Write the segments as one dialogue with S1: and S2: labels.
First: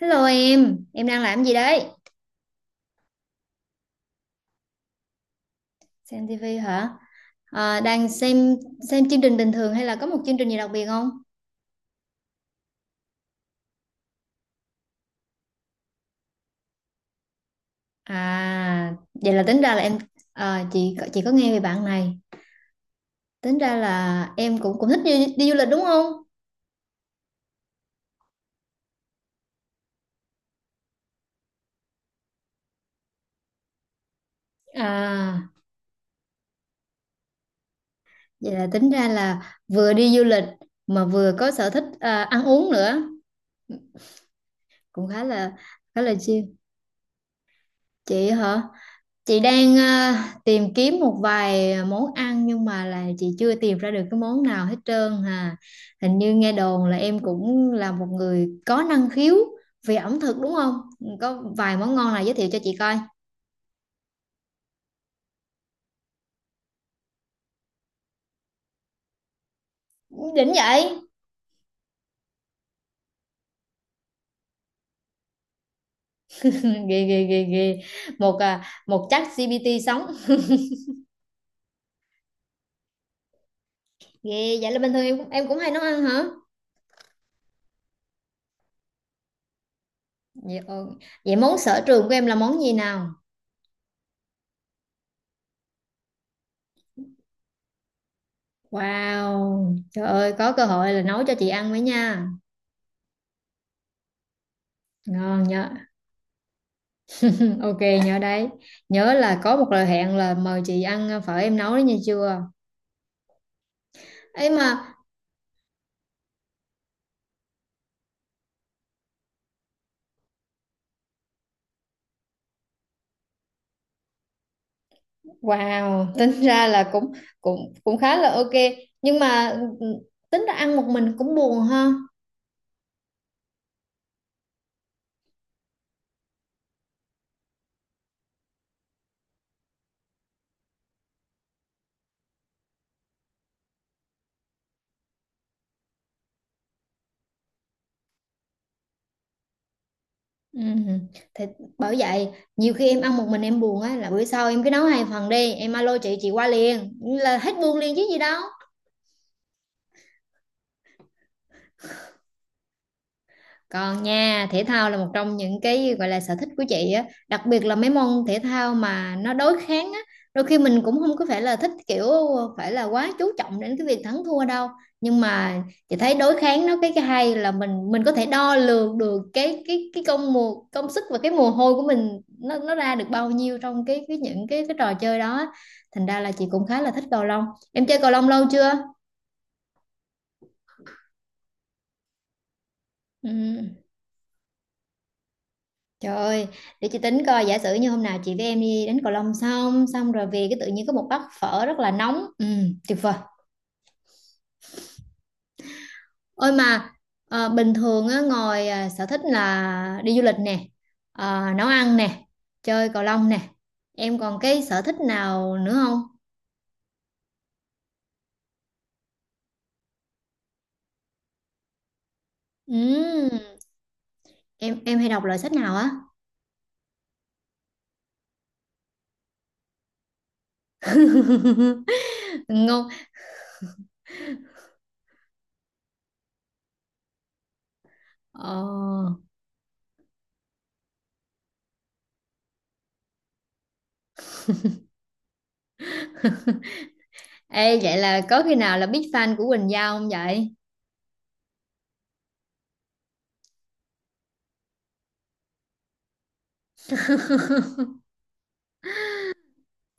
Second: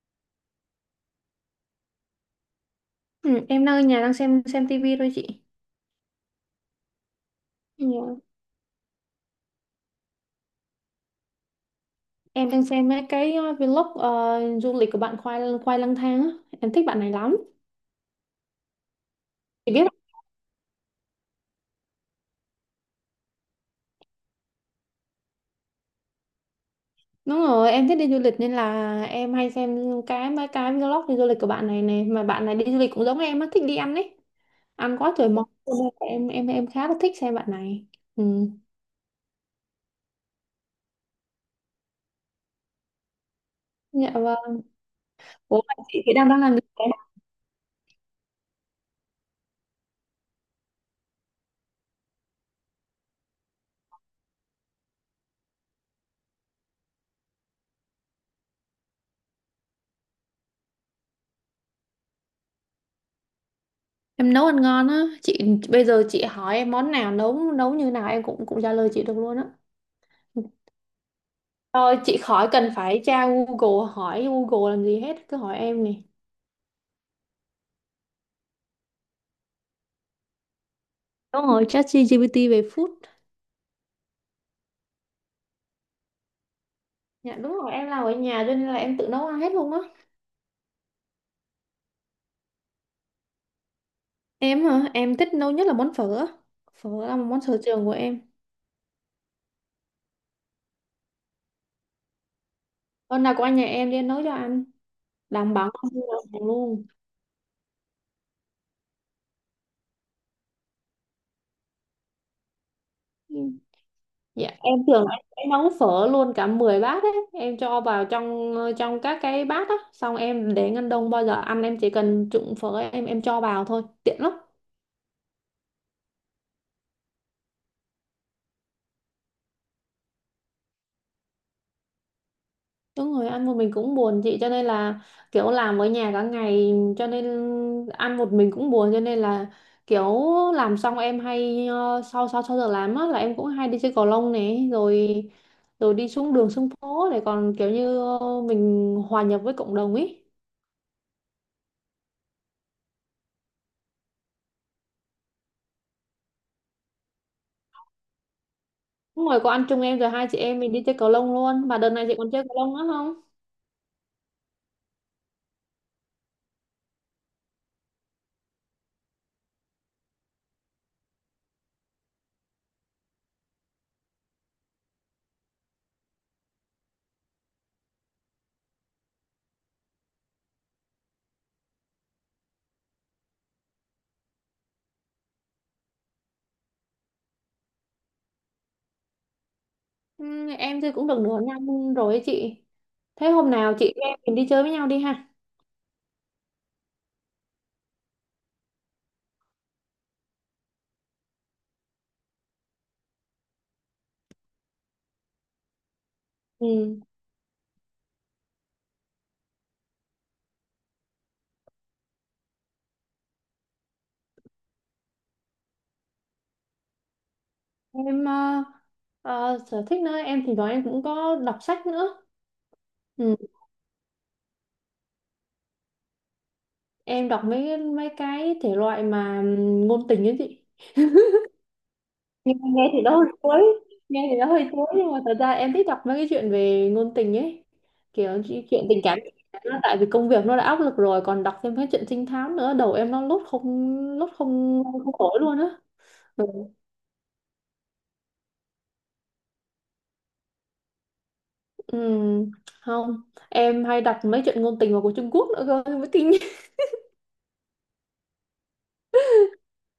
S1: Hello em đang làm gì đấy?
S2: Ừ, em đang ở nhà đang xem tivi thôi chị.
S1: Xem TV hả? À,
S2: Dạ.
S1: đang xem chương trình bình thường hay là có một chương trình gì đặc biệt không?
S2: Em đang xem mấy cái vlog du lịch của bạn Khoai Khoai lang thang á. Em thích bạn này lắm.
S1: À, vậy là tính
S2: Chị
S1: ra
S2: biết
S1: là em
S2: không?
S1: à, chị có nghe về bạn này. Tính ra là em cũng cũng thích đi du lịch đúng không?
S2: Đúng rồi, em thích đi du lịch nên là em hay xem mấy cái vlog đi du lịch của bạn này này mà bạn này đi du lịch cũng giống em á, thích đi ăn ấy. Ăn quá trời món.
S1: À,
S2: Cho nên là em khá là thích xem bạn này. Ừ.
S1: vậy là tính ra là vừa đi du lịch mà vừa có sở thích à, ăn uống nữa,
S2: Dạ vâng.
S1: cũng
S2: Ủa mà chị
S1: khá là
S2: thì đang đang
S1: chill.
S2: làm gì nào?
S1: Chị hả? Chị đang tìm kiếm một vài món ăn nhưng mà là chị chưa tìm ra được cái món nào hết trơn hà. Hình như nghe đồn là em cũng là một người có năng khiếu về ẩm thực đúng không? Có vài món ngon nào giới thiệu cho chị coi.
S2: Em nấu ăn ngon á. Chị, bây giờ chị hỏi em món nào nấu nấu như nào em cũng cũng trả lời chị được luôn á.
S1: Đỉnh vậy.
S2: Thôi chị khỏi cần phải tra Google, hỏi Google làm gì hết, cứ hỏi em nè.
S1: ghê ghê ghê ghê. Một chắc GPT sống.
S2: Đúng rồi, ChatGPT về food.
S1: Ghê vậy là bình thường em cũng hay nấu ăn hả?
S2: Dạ đúng rồi, em làm ở nhà cho nên là em tự nấu ăn hết luôn á.
S1: Vậy, ờ, vậy món sở trường của em là món gì nào?
S2: Em hả? Em thích nấu nhất là món phở á. Phở là một món sở trường của em.
S1: Wow, trời ơi có cơ hội là nấu cho chị ăn mới nha.
S2: Hôm nào qua nhà em đi, em nấu cho anh.
S1: Ngon
S2: Đảm bảo
S1: nha.
S2: không mua đồng hàng luôn.
S1: Ok, nhớ đấy. Nhớ là có một lời hẹn là mời chị ăn phở em nấu đấy nha chưa
S2: Ừ. Dạ
S1: ấy
S2: em
S1: mà.
S2: tưởng là em sẽ nấu phở luôn cả 10 bát ấy. Em cho vào trong trong các cái bát á. Xong em để ngăn đông, bao giờ ăn em chỉ cần trụng phở, em cho vào thôi. Tiện lắm.
S1: Wow, tính ra là cũng cũng cũng khá là ok. Nhưng mà ừ, tính ra ăn một mình cũng buồn ha.
S2: Đúng rồi, ăn một mình cũng buồn chị, cho nên là kiểu làm ở nhà cả ngày, cho nên ăn một mình cũng buồn, cho nên là kiểu làm xong em hay sau sau sau giờ làm á là em cũng hay đi chơi cầu lông này rồi rồi đi xuống đường xuống phố để còn kiểu như mình hòa nhập với cộng đồng ấy.
S1: Ừ. Thì bởi vậy nhiều khi em ăn một mình em buồn á. Là bữa sau em cứ nấu hai phần đi. Em alo chị qua liền, là hết buồn liền chứ gì đâu.
S2: Đúng rồi, có anh chung em rồi, hai chị em mình đi chơi cầu lông luôn. Mà đợt này chị còn chơi cầu lông nữa không?
S1: Còn nha, thể thao là một trong những cái gọi là sở thích của chị á, đặc biệt là mấy môn thể thao mà nó đối kháng á, đôi khi mình cũng không có phải là thích kiểu phải là quá chú trọng đến cái việc thắng thua đâu. Nhưng mà chị thấy đối kháng nó cái hay là mình có thể đo lường được cái công công sức và cái mồ hôi của mình nó ra được bao nhiêu trong cái những cái trò chơi đó á. Thành ra là chị cũng khá là thích cầu lông. Em chơi cầu lông lâu chưa?
S2: Ừ, em chơi cũng được nửa năm rồi ấy chị. Thế hôm
S1: Ừ.
S2: nào chị em mình đi chơi với nhau đi ha.
S1: Trời ơi, để chị tính coi, giả sử như hôm nào chị với em đi đến Cầu Long xong xong rồi về cái tự nhiên có một bát phở rất là nóng. Ừ, tuyệt vời. Ôi
S2: Ừ.
S1: mà bình thường á ngồi à, sở thích là đi du lịch nè, nấu ăn nè, chơi Cầu Long nè. Em còn cái sở thích nào nữa không?
S2: Em sở thích nữa em thì nói em cũng có đọc sách nữa. Ừ,
S1: Ừ, em hay đọc loại sách nào á?
S2: em đọc mấy mấy cái thể loại mà ngôn tình ấy chị. nghe,
S1: Ngon.
S2: nghe thì nó hơi chuối. Nghe thì nó hơi chuối nhưng mà thật ra em thích đọc mấy cái chuyện về ngôn tình ấy, kiểu
S1: Ờ,
S2: chuyện tình cảm. Nó tại vì công việc nó đã áp lực rồi còn đọc thêm cái chuyện trinh thám nữa, đầu em nó lốt không không khỏi luôn á. Ừ.
S1: ê vậy là có khi nào là big fan của Quỳnh Giao không vậy?
S2: Ừm, không. Em hay đọc mấy chuyện ngôn tình mà của Trung Quốc nữa cơ mới kinh.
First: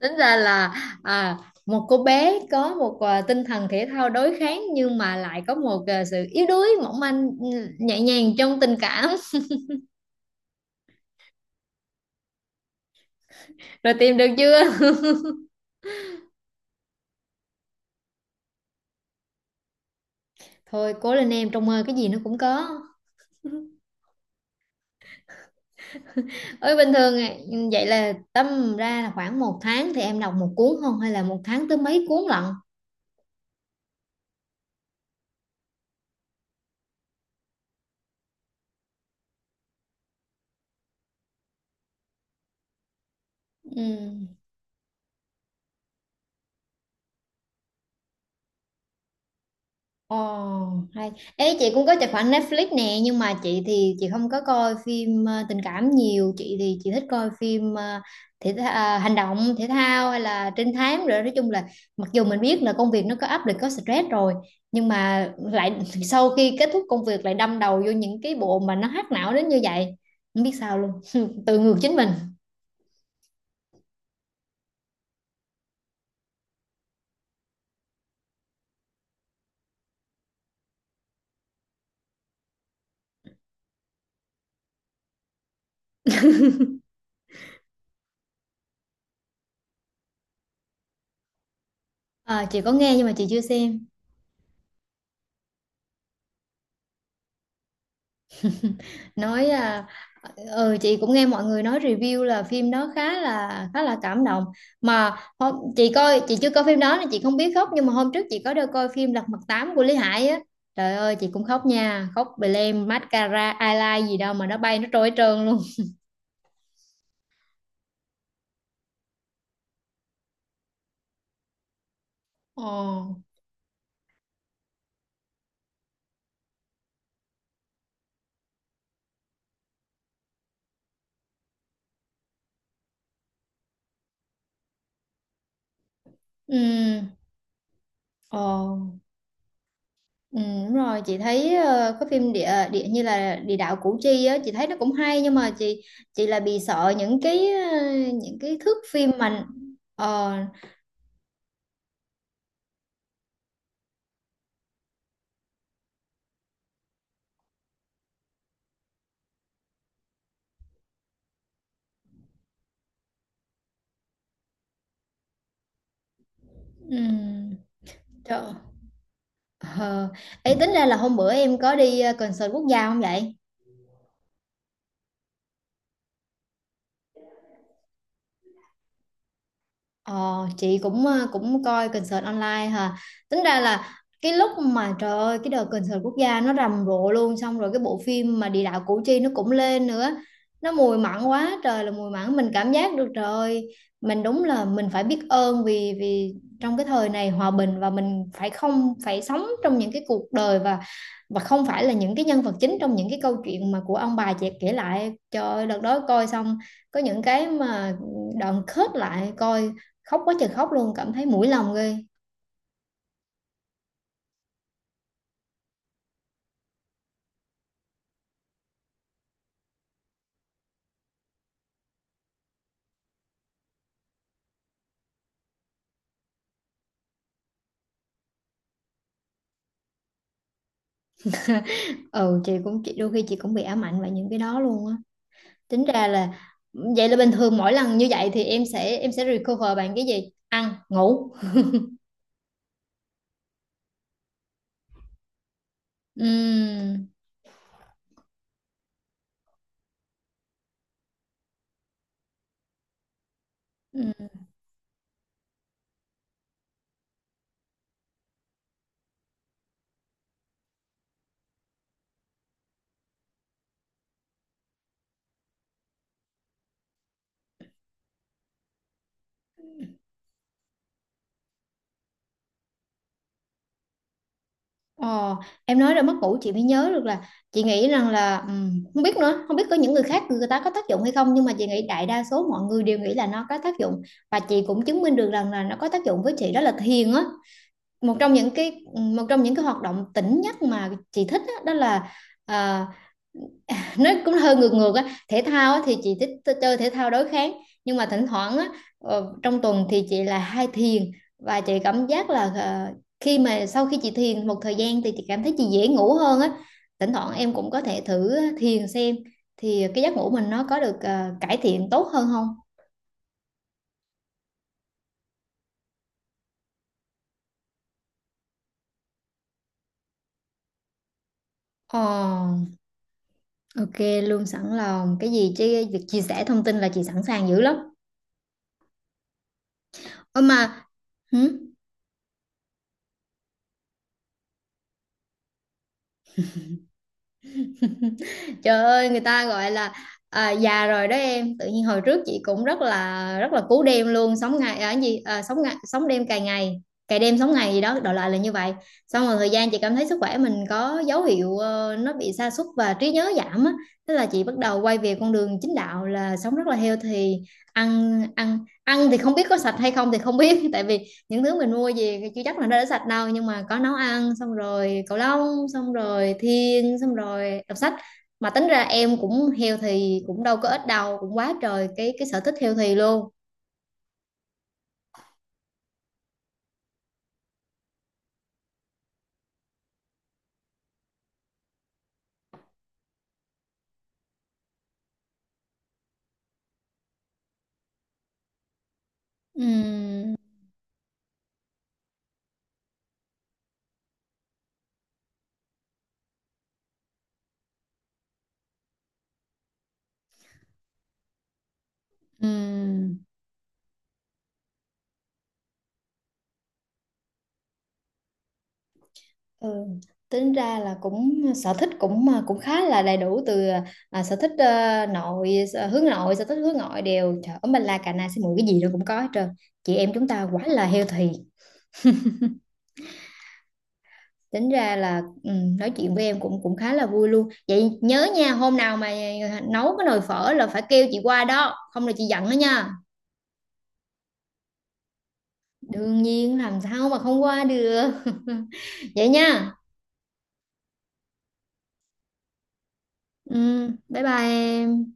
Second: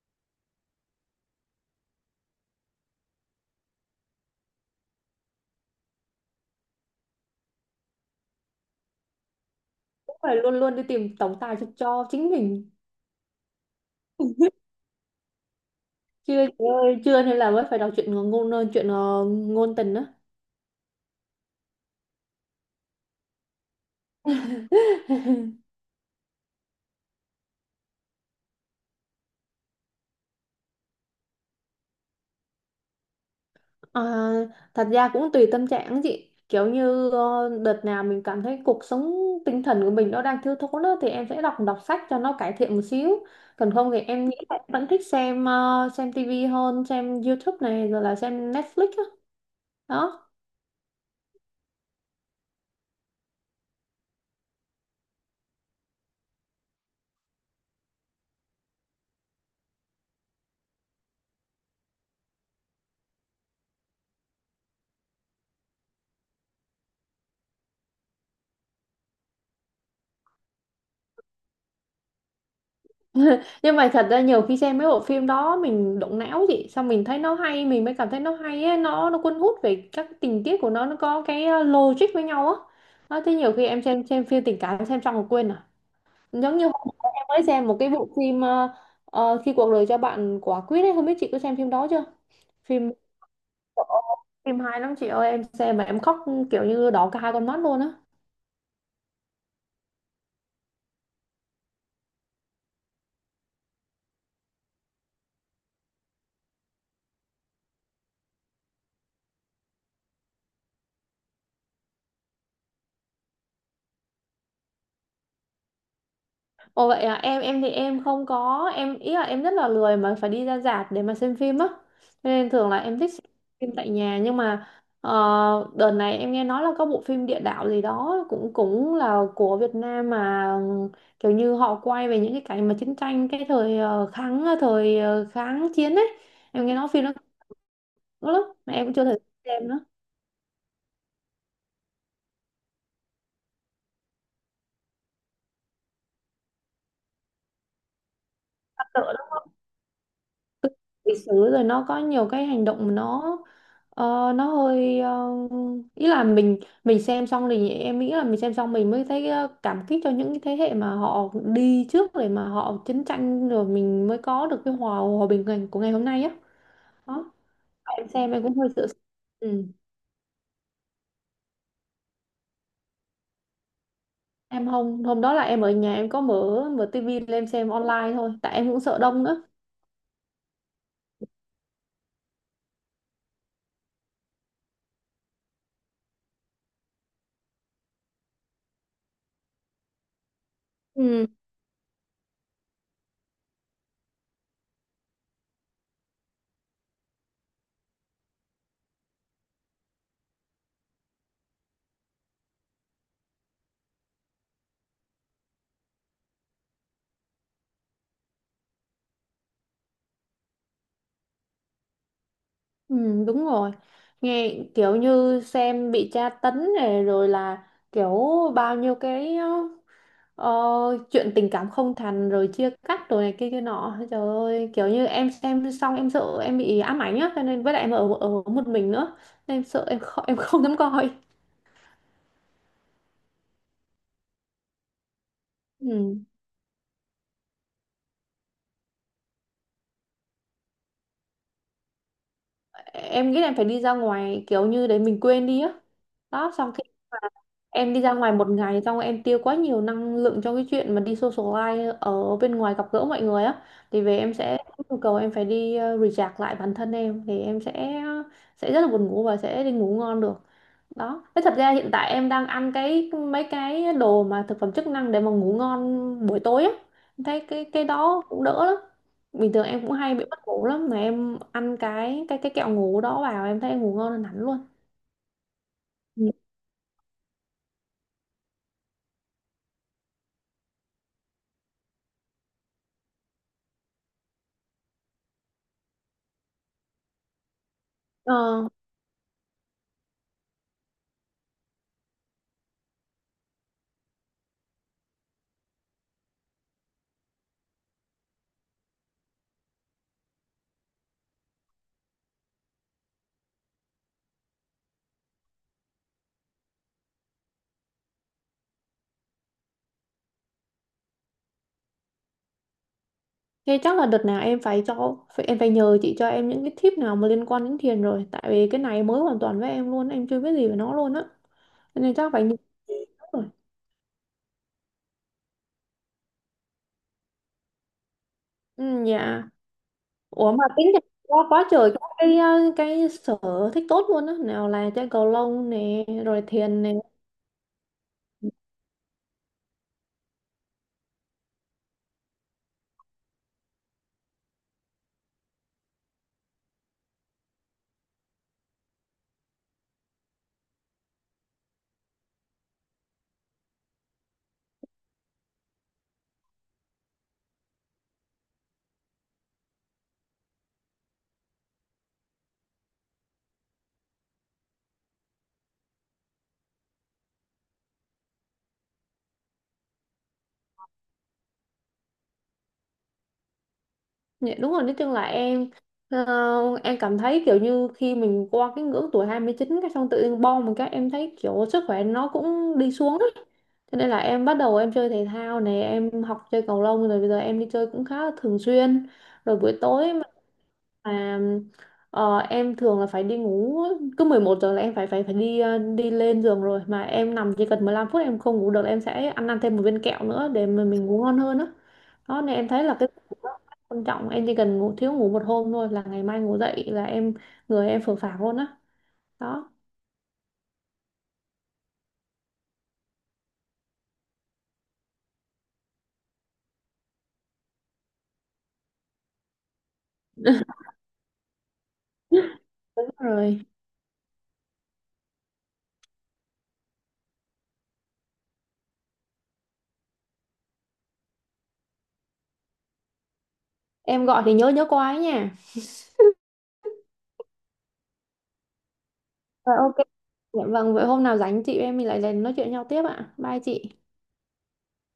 S1: Tính ra là à, một cô bé có một à, tinh thần thể thao đối kháng nhưng mà lại có một à, sự yếu đuối mỏng manh ừ, nhẹ nhàng trong tình cảm.
S2: Phải luôn luôn đi tìm tổng tài cho chính mình.
S1: Rồi tìm được chưa?
S2: Chưa chị ơi, chưa, nên là mới phải đọc chuyện ngôn tình đó.
S1: Thôi cố lên em, trong mơ cái gì nó cũng có. Ơi bình thường à, vậy là tâm ra là khoảng một tháng thì em đọc một cuốn không, hay là một tháng tới mấy cuốn lận?
S2: À, thật ra cũng tùy tâm trạng á chị, kiểu như đợt nào mình cảm thấy cuộc sống tinh thần của mình nó đang thiếu thốn á, thì em sẽ đọc đọc sách cho nó cải thiện một xíu. Còn không thì em nghĩ
S1: Ừ.
S2: là em vẫn thích xem tivi hơn, xem YouTube này rồi là xem Netflix á.
S1: Ồ,
S2: Đó.
S1: hay. Ê, chị cũng có tài khoản Netflix nè, nhưng mà chị thì chị không có coi phim ờ, tình cảm nhiều, chị thì chị thích coi phim ờ, hành động, thể thao hay là trinh thám, rồi nói chung là mặc dù mình biết là công việc nó có áp lực, có stress rồi, nhưng mà lại sau khi kết thúc công việc lại đâm đầu vô những cái bộ mà nó hack não đến như vậy, không biết sao luôn, tự ngược chính mình.
S2: Nhưng mà thật ra nhiều khi xem mấy bộ phim đó mình động não chị, xong mình thấy nó hay, mình mới cảm thấy nó hay á, nó cuốn hút về các tình tiết của nó có cái logic với nhau á. Đó, thế nhiều khi em xem phim tình cảm xem xong rồi quên à. Giống như hôm bữa em mới xem một cái bộ phim khi cuộc đời cho bạn quả quýt ấy, không biết chị có xem phim đó chưa.
S1: À, chị có
S2: phim
S1: nghe nhưng mà chị chưa xem.
S2: phim hay lắm chị ơi, em xem mà em khóc, kiểu như đỏ cả hai con mắt luôn á.
S1: nói à, ừ, chị cũng nghe mọi người nói review là phim đó khá là cảm động. Mà chị coi, chị chưa coi phim đó nên chị không biết khóc, nhưng mà hôm trước chị có đi coi phim Lật Mặt Tám của Lý Hải á. Trời ơi chị cũng khóc nha, khóc bì lem mascara eyeliner gì đâu mà nó bay nó trôi hết trơn luôn.
S2: Ồ vậy à, em thì em không có em ý là em rất là lười mà phải đi ra rạp để mà xem phim á. Cho nên thường là em thích xem
S1: Ồ.
S2: phim tại nhà nhưng mà ờ, đợt này em nghe nói là có bộ phim địa đạo gì đó cũng cũng là của Việt Nam, mà kiểu như họ quay về những cái cảnh mà chiến tranh, cái kháng chiến ấy. Em nghe nói phim nó
S1: Ừ.
S2: cũng lắm mà em cũng chưa
S1: Ồ.
S2: thể xem nữa.
S1: Ừ. Đúng rồi, chị thấy có phim địa địa như là địa đạo Củ Chi á, chị thấy nó cũng hay, nhưng mà chị là bị sợ những cái ờ, những cái thước phim mà. Ờ.
S2: Lịch sử rồi nó có nhiều cái hành động mà nó hơi ý là mình xem xong, thì em nghĩ là mình xem xong mình mới thấy cảm kích cho những cái thế hệ mà họ đi trước, để mà họ chiến tranh rồi mình mới có được cái hòa hòa bình của ngày hôm nay á.
S1: Ừ.
S2: Đó. Em xem em
S1: Trời!
S2: cũng hơi sợ. Ừ.
S1: Ờ, ấy tính ra là hôm bữa em có đi, ơ, concert quốc gia không vậy?
S2: Em hôm hôm đó là em ở nhà, em có mở mở tivi lên em xem online thôi, tại em cũng sợ đông nữa.
S1: Ờ, chị cũng ờ, cũng coi concert online hả. Tính ra là cái lúc mà trời ơi cái đợt concert quốc gia nó rầm rộ luôn, xong rồi cái bộ phim mà địa đạo Củ Chi nó cũng lên nữa, nó mùi mặn
S2: Ừ,
S1: quá trời là mùi mặn, mình cảm giác được. Trời ơi mình đúng là mình phải biết ơn vì vì trong cái thời này hòa bình, và mình phải không phải sống trong những cái cuộc đời, và không phải là những cái nhân vật chính trong những cái câu chuyện mà của ông bà chị kể lại. Trời ơi đợt đó coi xong, có những cái mà đoạn khớp lại coi, khóc quá trời khóc luôn, cảm thấy mũi lòng ghê.
S2: ừ, đúng rồi, nghe kiểu như xem bị tra tấn này, rồi là kiểu bao nhiêu cái ờ, chuyện tình cảm không thành rồi chia cắt rồi này kia kia nọ, trời ơi kiểu như em xem xong em sợ em bị ám ảnh á, cho nên với lại em ở ở một mình nữa nên em sợ em không dám coi.
S1: Ừ, chị cũng, chị đôi khi chị cũng bị ám ảnh bởi những cái đó luôn á. Tính ra
S2: Ừ.
S1: là vậy là bình thường mỗi lần như vậy thì em sẽ recover bằng cái gì, ăn ngủ?
S2: Em nghĩ là em phải đi ra ngoài kiểu như để mình quên đi á. Đó, xong cái
S1: Ừm,
S2: em đi ra ngoài một ngày, xong em tiêu quá nhiều năng lượng cho cái chuyện mà đi socialize ở bên ngoài gặp gỡ mọi người á, thì về
S1: ừm.
S2: em sẽ nhu cầu em phải đi recharge lại bản thân em, thì em sẽ rất là buồn ngủ và sẽ đi ngủ ngon được. Đó, thế thật ra hiện tại em đang ăn cái mấy cái đồ mà thực phẩm chức năng để mà ngủ ngon buổi tối á. Em thấy cái đó cũng đỡ lắm. Bình thường em cũng hay bị mất ngủ lắm mà em ăn cái kẹo ngủ đó vào em thấy em ngủ ngon hơn hẳn luôn.
S1: Ờ, em nói ra mất
S2: Ừ.
S1: ngủ chị mới nhớ được là chị nghĩ rằng là không biết nữa, không biết có những người khác người ta có tác dụng hay không, nhưng mà chị nghĩ đại đa số mọi người đều nghĩ là nó có tác dụng, và chị cũng chứng minh được rằng là nó có tác dụng với chị, đó là thiền á. một trong
S2: Ờ,
S1: những cái Một trong những cái hoạt động tỉnh nhất mà chị thích á, đó, là à, nó cũng hơi ngược ngược á. Thể thao á, thì chị thích chơi thể thao đối kháng nhưng mà thỉnh thoảng á, trong tuần thì chị là hay thiền, và chị cảm giác là ờ, khi mà sau khi chị thiền một thời gian thì chị cảm thấy chị dễ ngủ hơn á. Thỉnh thoảng em cũng có thể thử thiền xem thì cái giấc ngủ mình nó có được cải thiện tốt hơn không.
S2: thế chắc là đợt nào em phải nhờ chị cho em những cái tip nào mà liên quan đến thiền, rồi tại vì cái này mới hoàn toàn với em luôn, em chưa biết gì về nó luôn á.
S1: Ờ,
S2: Cho nên chắc phải nhờ. Rồi.
S1: ok luôn, sẵn lòng. Cái gì chứ việc chia sẻ thông tin là chị sẵn sàng dữ lắm.
S2: Ừ, dạ.
S1: Ơ
S2: Ủa mà
S1: mà
S2: tính ra
S1: hử?
S2: quá quá trời các cái cái sở thích tốt luôn á, nào là chơi cầu lông nè rồi thiền nè.
S1: Trời ơi người ta gọi là à, già rồi đó em. Tự nhiên hồi trước chị cũng rất là cú đêm luôn, sống ngày ở gì à, sống ngày, sống đêm, cày ngày cày đêm, sống ngày gì đó, đại loại là như vậy. Xong rồi thời gian chị cảm thấy sức khỏe mình có dấu hiệu ờ, nó bị sa sút và trí nhớ giảm á, thế là chị bắt đầu quay về con đường chính đạo là sống rất là healthy. Ăn ăn ăn thì không biết có sạch hay không thì không biết, tại vì những thứ mình mua về thì chưa chắc là nó đã sạch đâu, nhưng mà có nấu ăn xong rồi cầu lông xong rồi thiền xong rồi đọc sách. Mà tính ra em cũng healthy cũng đâu có ít đâu, cũng quá trời cái sở thích healthy luôn.
S2: Dạ, đúng rồi, nói chung là em em cảm thấy kiểu như khi mình qua cái ngưỡng tuổi 29, cái xong tự nhiên bom một cái em thấy kiểu sức khỏe nó cũng đi xuống á. Cho nên là em bắt đầu em chơi thể thao này, em học chơi cầu lông rồi bây giờ em đi chơi cũng khá là thường xuyên. Rồi buổi tối
S1: Ừm,
S2: mà, em thường là phải đi ngủ, cứ 11 giờ là em phải phải phải đi, đi lên giường rồi, mà em nằm chỉ cần 15 phút em không ngủ được là em sẽ ăn ăn thêm một viên kẹo nữa để mà mình ngủ ngon hơn á. Đó nên em thấy là cái
S1: ừm.
S2: giấc ngủ rất quan trọng, em chỉ cần thiếu ngủ một hôm thôi là ngày mai ngủ dậy là em, người em phờ phạc luôn á.
S1: Ừ.
S2: Đó.
S1: Tính ra là cũng sở thích cũng mà cũng khá là đầy đủ từ à, sở thích ờ, hướng nội, sở thích hướng ngoại đều. Trời ơi mình là cà na xí muội, cái gì nó cũng có hết trơn. Chị em chúng ta quá là healthy.
S2: Đúng rồi.
S1: Tính ra là ừ, nói chuyện với em cũng cũng khá là vui luôn. Vậy nhớ nha, hôm nào mà nấu cái nồi phở là phải kêu chị qua đó, không là chị giận đó nha.
S2: Em gọi thì nhớ nhớ qua ấy nha.
S1: Đương nhiên làm sao mà không qua được. Vậy nha.
S2: Rồi. Dạ vâng, vậy hôm nào rảnh chị em mình lại lên nói chuyện nhau tiếp ạ.
S1: Ừ,
S2: Bye chị.
S1: bye bye em.